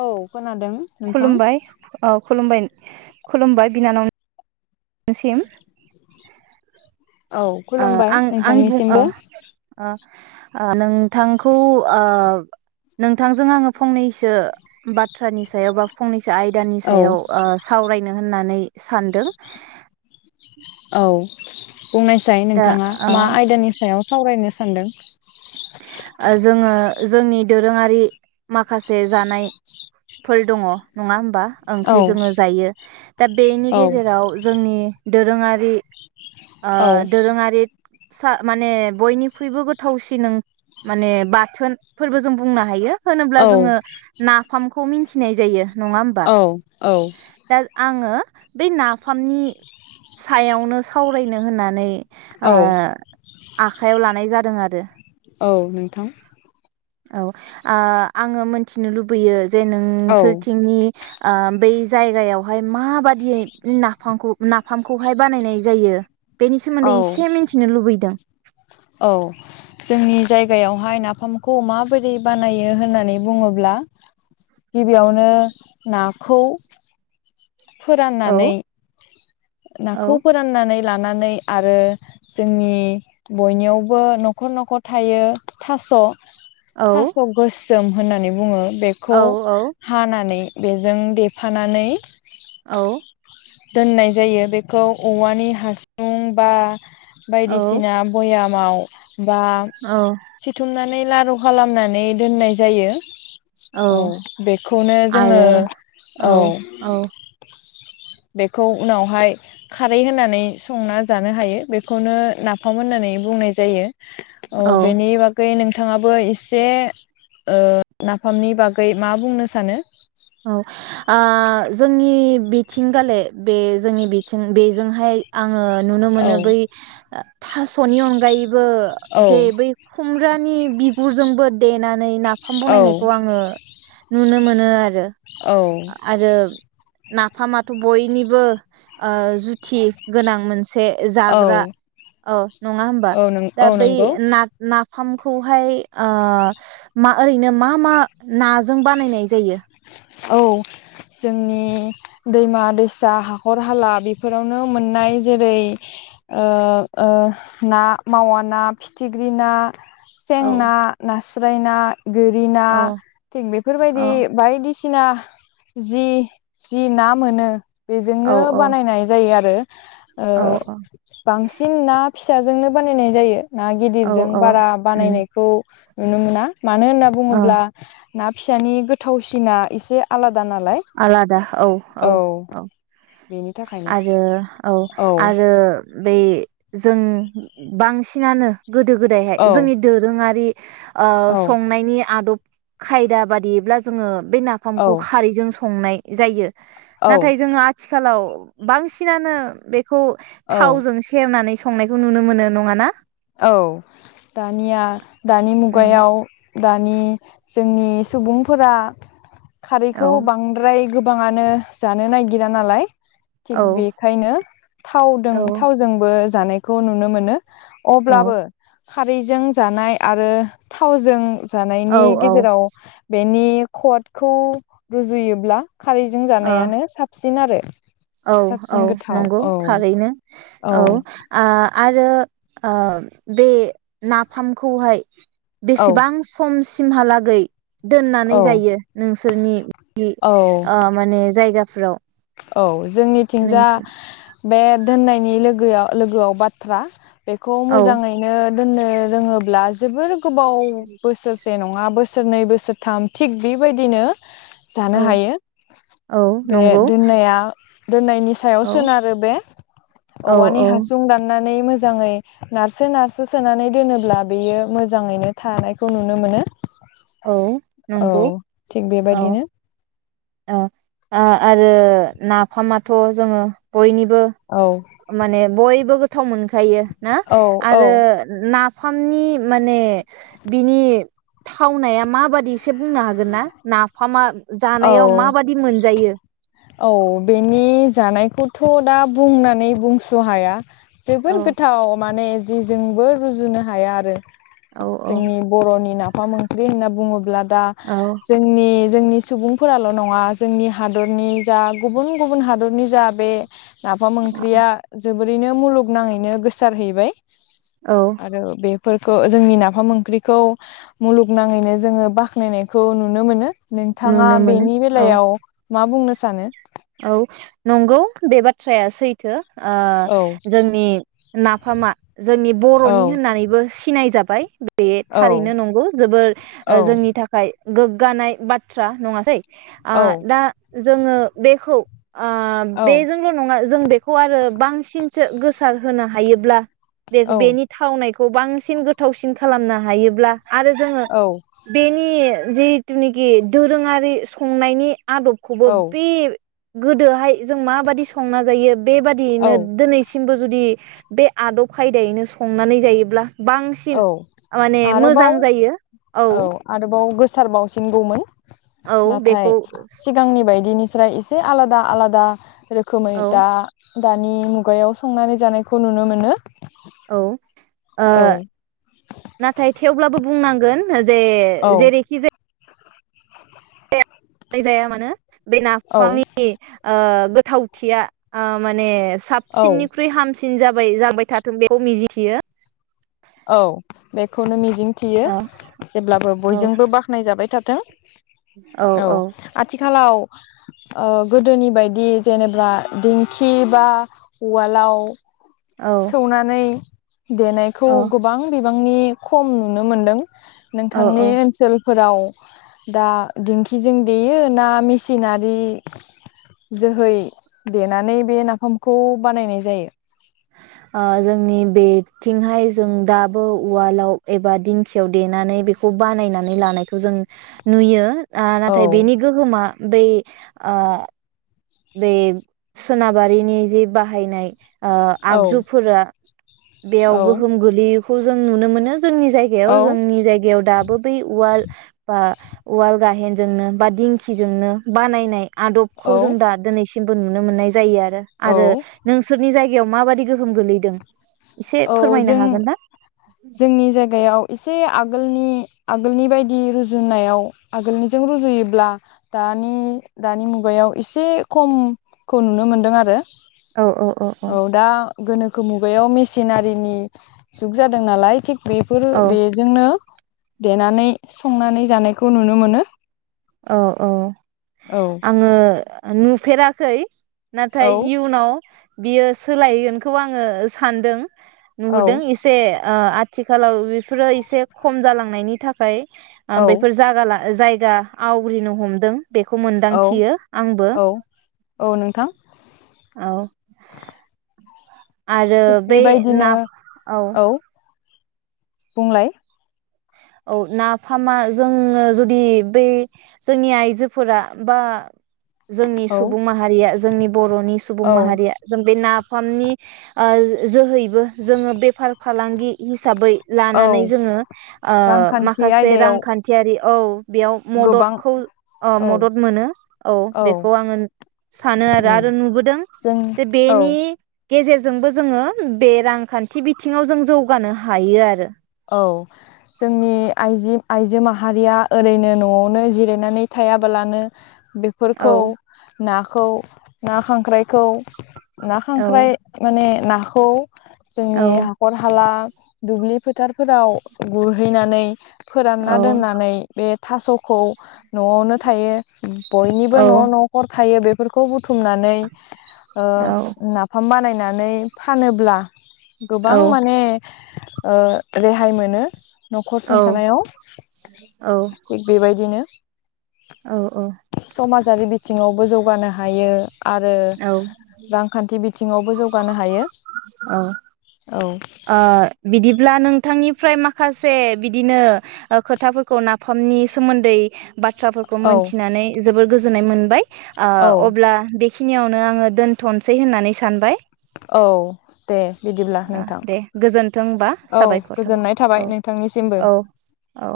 औ खोनादों नोंथां। खुलुमबाय औ खुलुमबाय खुलुमबाय बिनानाव। सिम [inaudible] औ ओ खुलुमबाय नोंथांनिसिमबो अ नोंथांखौ अ नोंथांजों आङो फंनैसो बाथ्रानि सायाव बा फंनैसो आयदानि औ सायाव ओ सावरायनो होननानै सानदो औ बुंनायसाय दा नोंथाङा ओ मा आयदानि सायाव सावरायनो सान्दों जोङो जोंनि दोरोङारि माखासे जानायफोर दङ नङा होमबा ओंख्रि औ जोङो जायो दा बेनि औ गेजेराव जोंनि दोरोङारि ओ औ दोरोङारि सा माने बयनिख्रुइबो गोथावसिन ओं माने बाथोन फोरबो जों बुंनो हायो होनोब्ला जोङो औ ना फामखौ मोनथिनाय जायो नङा होमबा औ औ दा आङो बे नाफामनि सायावनो सावरायनो होननानै आ औ आखायाव लानाय जादों आरो औ नोंथां औ आ आङो मोनथिनो लुबैयो जे नों औ सोरथिंनि आ बै जायगायाव बेवहाय माबादि दियै नाफामखौ नाफामखौहाय बानायनाय जायो बेनि सोमोन्दै औ एसे मिन्थिनो लुबैदों औ जोंनि जायगायावहाय नाफामखौ माबादि बानायो होननानै बुङोब्ला गिबियावनो नाखौ औ फोराननानै नाखौ औ फोराननानै लानानै आरो जोंनि बयनियावबो न'खर न'खर थायो थास' औ थास' गोसोम होननानै बुङो। औ बेखौ औ हानानै बेजों देफानानै औ दोननाय जायो बेखौ औवानि हासुं बा औ बायदिसिना बयाम माव बा औ सिथुमनानै लारु खालामनानै दोननाय जायो। औ बेखौनो जोङो आरो औ। बेखौ उनावहाय खारै होनानै संना जानो हायो बेखौनो नाफाम होननानै बुंनाय जायो। औ बेनि बागै नों थाङाबो एसे ओ नाफामनि बागै मा बुंनो सानो? औ आ जोंनि बिथिंगाले बे जोंनि बिथिं बेजोंहाय आं आङो नुनो औ मोनो बै थासनि अनगायै बो जे औ बै खुमरानि बिगुरजोंबो देनानै नाफाम औ बनायनायखौ आङो नुनो मोनो आरो। औ आरो नाफामाथ बयनिबो ओ जुथि गोनां मोनसे से जाग्रा औ औ नङा हबा औ नों दा औ बै नंगौ ना ना फामखौहाय ओ मा ओरैनो मा मा नाजों बानायनाय जायो? औ जोंनि दैमा दैसा हाखर हाला बेफोरावनो मोननाय जेरै ओ ओ ना मावा ना फिथिख्रि ना सें औ ना नास थुरायना। गोरिना औ थिग औ बेफोरबायदि बायदिसि थिना जि जि ना मोनो औ बेजोंनो औ बानायनाय जायो आरो। औ ओ बांसिन ना फिसाजोंनो बानायनाय जायो। ना औ गिदिरजों औ बारा उम बानायनायखौ नुनो मोना। मानो होनना औ बुङोब्ला ना फिसानि गोथावसिना एसे आला आलादा औ औ औ बेनि थाखायनो आरो औ आरो बै जों बांसिनानो गोदो गोदायहाय औ जोंनि दोरोङारि ओ औ संनायनि आदब खायदा बादियैब्ला जोंङो बे औ नाफामखौ खारैजों संनाय जायो औ नाथाय जोंङो आथिखालाव बांसिनानो बे खौ औ थावजों सेरनानै संनायखौ नुनो मोनो नङा ना? औ दानिया दानि मुगायाव दानि जोंनि सुबुंफोरा औ खारैखौ बांद्राय गोबांङानो जानो नागिरा नालाय थिग औ बेखायनो थावदों औ थावजोंबो जानायखौ नुनो मोनो। औ अब्लाबो खारैजों जानाय आरो थावजों औ जानायनि गेजेराव बेनि खदखौ रुजुयोब्ला खारैजों जानायानो साबसिन आरो औ औ साबसिन गोथाव नंगौ औ थारैनो औ आ आर आरो बे नाफामखौहाय औ बेसेबां सम सिमहालागै दोननानै औ जायो नोंसोरनि बि औ ओ माने जायगा फोराव औ जोंनिथिंजा बे दोननायनि लोगोआव लोगोआव बाथ्रा बेखौ औ मोजाङैनो दोननो रोङोब्ला जोबोर गोबाव बोसोरसे नङा नङा बोसोरनै बोसोरथाम थिग बेबायदिनो जानो औ हायो औ बे नंगौ दोननाया दोननायनि सायाव औ सोनारो बे औ औवानि औ हासुं दानना नै मोजाङै नारसो नारसो सोनानै दोनोब्ला बेयो मोजाङैनो थानायखौ नुनो मोनो। औ औ नंगौ थिग औ बेबायदिनो। ओ ओ आरो नाफामाथ जोङो बयनि बो औ माने बयबो गो थावमोन खायो ना औ औ आरो ना फामनि माने बिनि थावनाया माबादि एसे बुंनो हागोन ना नाफामा जानायाव औ माबादि मोनजायो? औ बेनि जानायखौथ दा बुंनानै बुंस हाया। औ जोबोर गोथाव माने जिजोंबो रुजुनो हाया आरो। औ औ जोंनि बर'नि ना फाम ओंख्रि होनना बुङोब्ला दा औ जोंनि जोंनि सुबुंफोराल' नङा जोंनि हादरनि जा गुबुन गुबुन हादरनि जा बे नाफाम ओंख्रिया जो बोरैनो मुलुगनाङैनो गोसारहैबाय। औ आरो बे फोरखौ जोंनि नाफाम ओंख्रिखौ मुलुगनाङैनो जोङो बाख्नायनायखौ नुनो मोनो। नोंथाङा नुनो मोनो बेनि औ बेलायाव मा बुंनो सानो? औ नंगौ बे बाथ्राया सैथो। ओ औ जोंनि नाफामा जोंनि बर'नि औ होननानैबो सिनाय जाबाय। बे थारैनो औ नंगौ जोबोर ओ औ जोंनि थाखाय गोग्गानाय बाथ्रा नङासै? आ औ दा जोङो बेखौ ओ औ बेजोंल नङा जों बेखौ आरो बांसिनसो गोसार होनो हायोब्ला बे-बेनि थावनाय बांसिन गोथावसिन खालामनो हायोब्ला आरो जोङो औ बेनि जिहेथुनिखि दोरोङारि संनायनि आदबखौबो औ [unintelligible] गोदोहाय जों माबादि संना जायो बेबादियैनो औ दिनैसिमबो जुदि बे आदब खायदायैनो संनानै जायोब्ला बांसिन औ माने आरोबाव मोजां जायो। औ सार बावसिनांगौमोन। औ नाथाय बेखौ सिगांनि बाय इनिस्राय एसे आलादा आलादा रोखोमै औ दा दानि मुगायाव संनानै जानायखौ नुनो मोनो। औ। ओ औ नाथाय थेवब्लाबो बुंनांगोन जे औ जेरैखि जा [unintelligible] जाया मानो बे औ नाफामनि ओ गोथावथिया ओ माने औ साबसिननिख्रुइ हाम सिन जाबाय जाबाय थाथों बेखौ मिजिथियो। औ बेखौनो मि जिंथियो औ जेब्लाबो औ बयजोंबो बाख्नाय जाबाय था थों। औ आथि खालाव ओ गोदोनि बायदि जेनोबा दिंखि बा उवालाव औ सौनानै देन खौ औ गोबां बिब बांनि खम नुनो मोन्दों। औ नोंथांनि औ ओनसोल फोराव दा दिंखिजों देयो ना मिसिनारि जोहै देनानै बे नाफामखौ बानायनाय जायो? थिंहाय जों दाबो उवालाव एबा दिंखियाव देनानै बेखौ बानायनानै लानायखौ जों नुयो। ओ औ नाथाय बेनि गोहोमा बे ओ बे सोनाबारिनि जे बाहायनाय ओ औ आगजुफोरा बेयाव औ गोहोम गोलैयो खौ जों नुनो मोनो जोंनि जायगायाव जोंनि जायगायाव दाबो बै उवाल बा उवाल गाहेनजोंनो बा दिंखिजोंनो बानायनाय आदबखौ औ जों दा सिमबो नुनो मोननाय जायो आरो रो औ आरो नोंसोरनि जायग गायाव माबादि गोहोम गोलैदों एसे औ फोरमायनो जों हागोन ना जोंनि जायगायाव एसे आग गोलनि आगोलनि बायदि रुजुनायाव आगोलनिजों रुजुयोब्ला दानि दानि मुगायाव एसे खम खौ नुनो मोनदों आरो औऔअअ औ दा गोनोखो मुगायाव मिसि सिनारिनि जुग जादों नालाय थिग बेफोर बेजोंनो देनानै संनानै जानायखौ नुनो मोनो औ औ औ आङो आं नुफेराखै नाथाय औ इउनाव बियो सोलायगोनखौ आङो सानदों नुहुरदों औ एसे ओ आथ थिखालाव बेफोरो एसे खम जालांनायनि थाखाय ओ औ बेफोर जागाला जायगा आवग्रिनो हमदों बेखौ औ मोनदांथियो आंबो औ औ नोंथां औ आरो थिग बे ना औ बुंंलाय औ नाफामा जोङो जुदि बै जोंनि आइजोफोरा बा जोंनि औ सुबुं माहारिया जोंनि बरनि सुबुं औ माहारिया जों बे नाफामनि ओ जोहैबो जोङो बेफार फालांगि हिसाबै औ लानानै जोङो ओ रांखान्थि माखासे आयदायाव रांखान्थियारि औ बेयाव गोबां मददखौ ओ औ मदद मोनो औ बेखौ आङो सानो आरो उम आरो नुबोदों जों जे औ बेनि गेजेरजोंबो जोङो बे रांखान्थि बिथिङाव जों जौगानो हायो आरो औ जोंनि आइजि आइजो माहारिया ओरैनो नआवनो जिरायनानै थायाबालानो औ बेफोरखौ ना खौ ना खांख्राइखौ ना औ खांख्राइ माने नाखौ औ जोंनि हाखर हाला दुब्लि फोथार फोराव गुरहैनानै फोरानना औ दोननानै बे थास'खौ न'आवनो थायो बयनिबो न' औ नखर थायो बे बेफोरखौ बुथुमनानै ओ औ नाफाम बानाय नानै फानोब्ला औ गोबां माने ओ रेहाय मोनो। नखर औ सुंथानायाव थिग बेबायदिनो औ औ समाज जारि बिथिङावबो जौगानो हायो। आरो औ रांखान्थि बिथिं थिंआवबो जौगानो हायो औ औ ओ बिदिब्ला नोंथांनि फ्राय माखासे बिदिनो खोथाफोरखौ नाफामनि सोमोन्दै बाथ्राफोरखौ औ मोनथिनानै जोबोर गोजोननाय मोन औ ओ अब्ला बे खिनियावनो आङो दोनथनोसै होननानै सानबाय। औ दे बिदिब्ला ओ नोंथां दे गोजोन्थों होनबा औ साबायखर गोजोननाय थाबाय औ नोंथांनिसिमबो। औ औ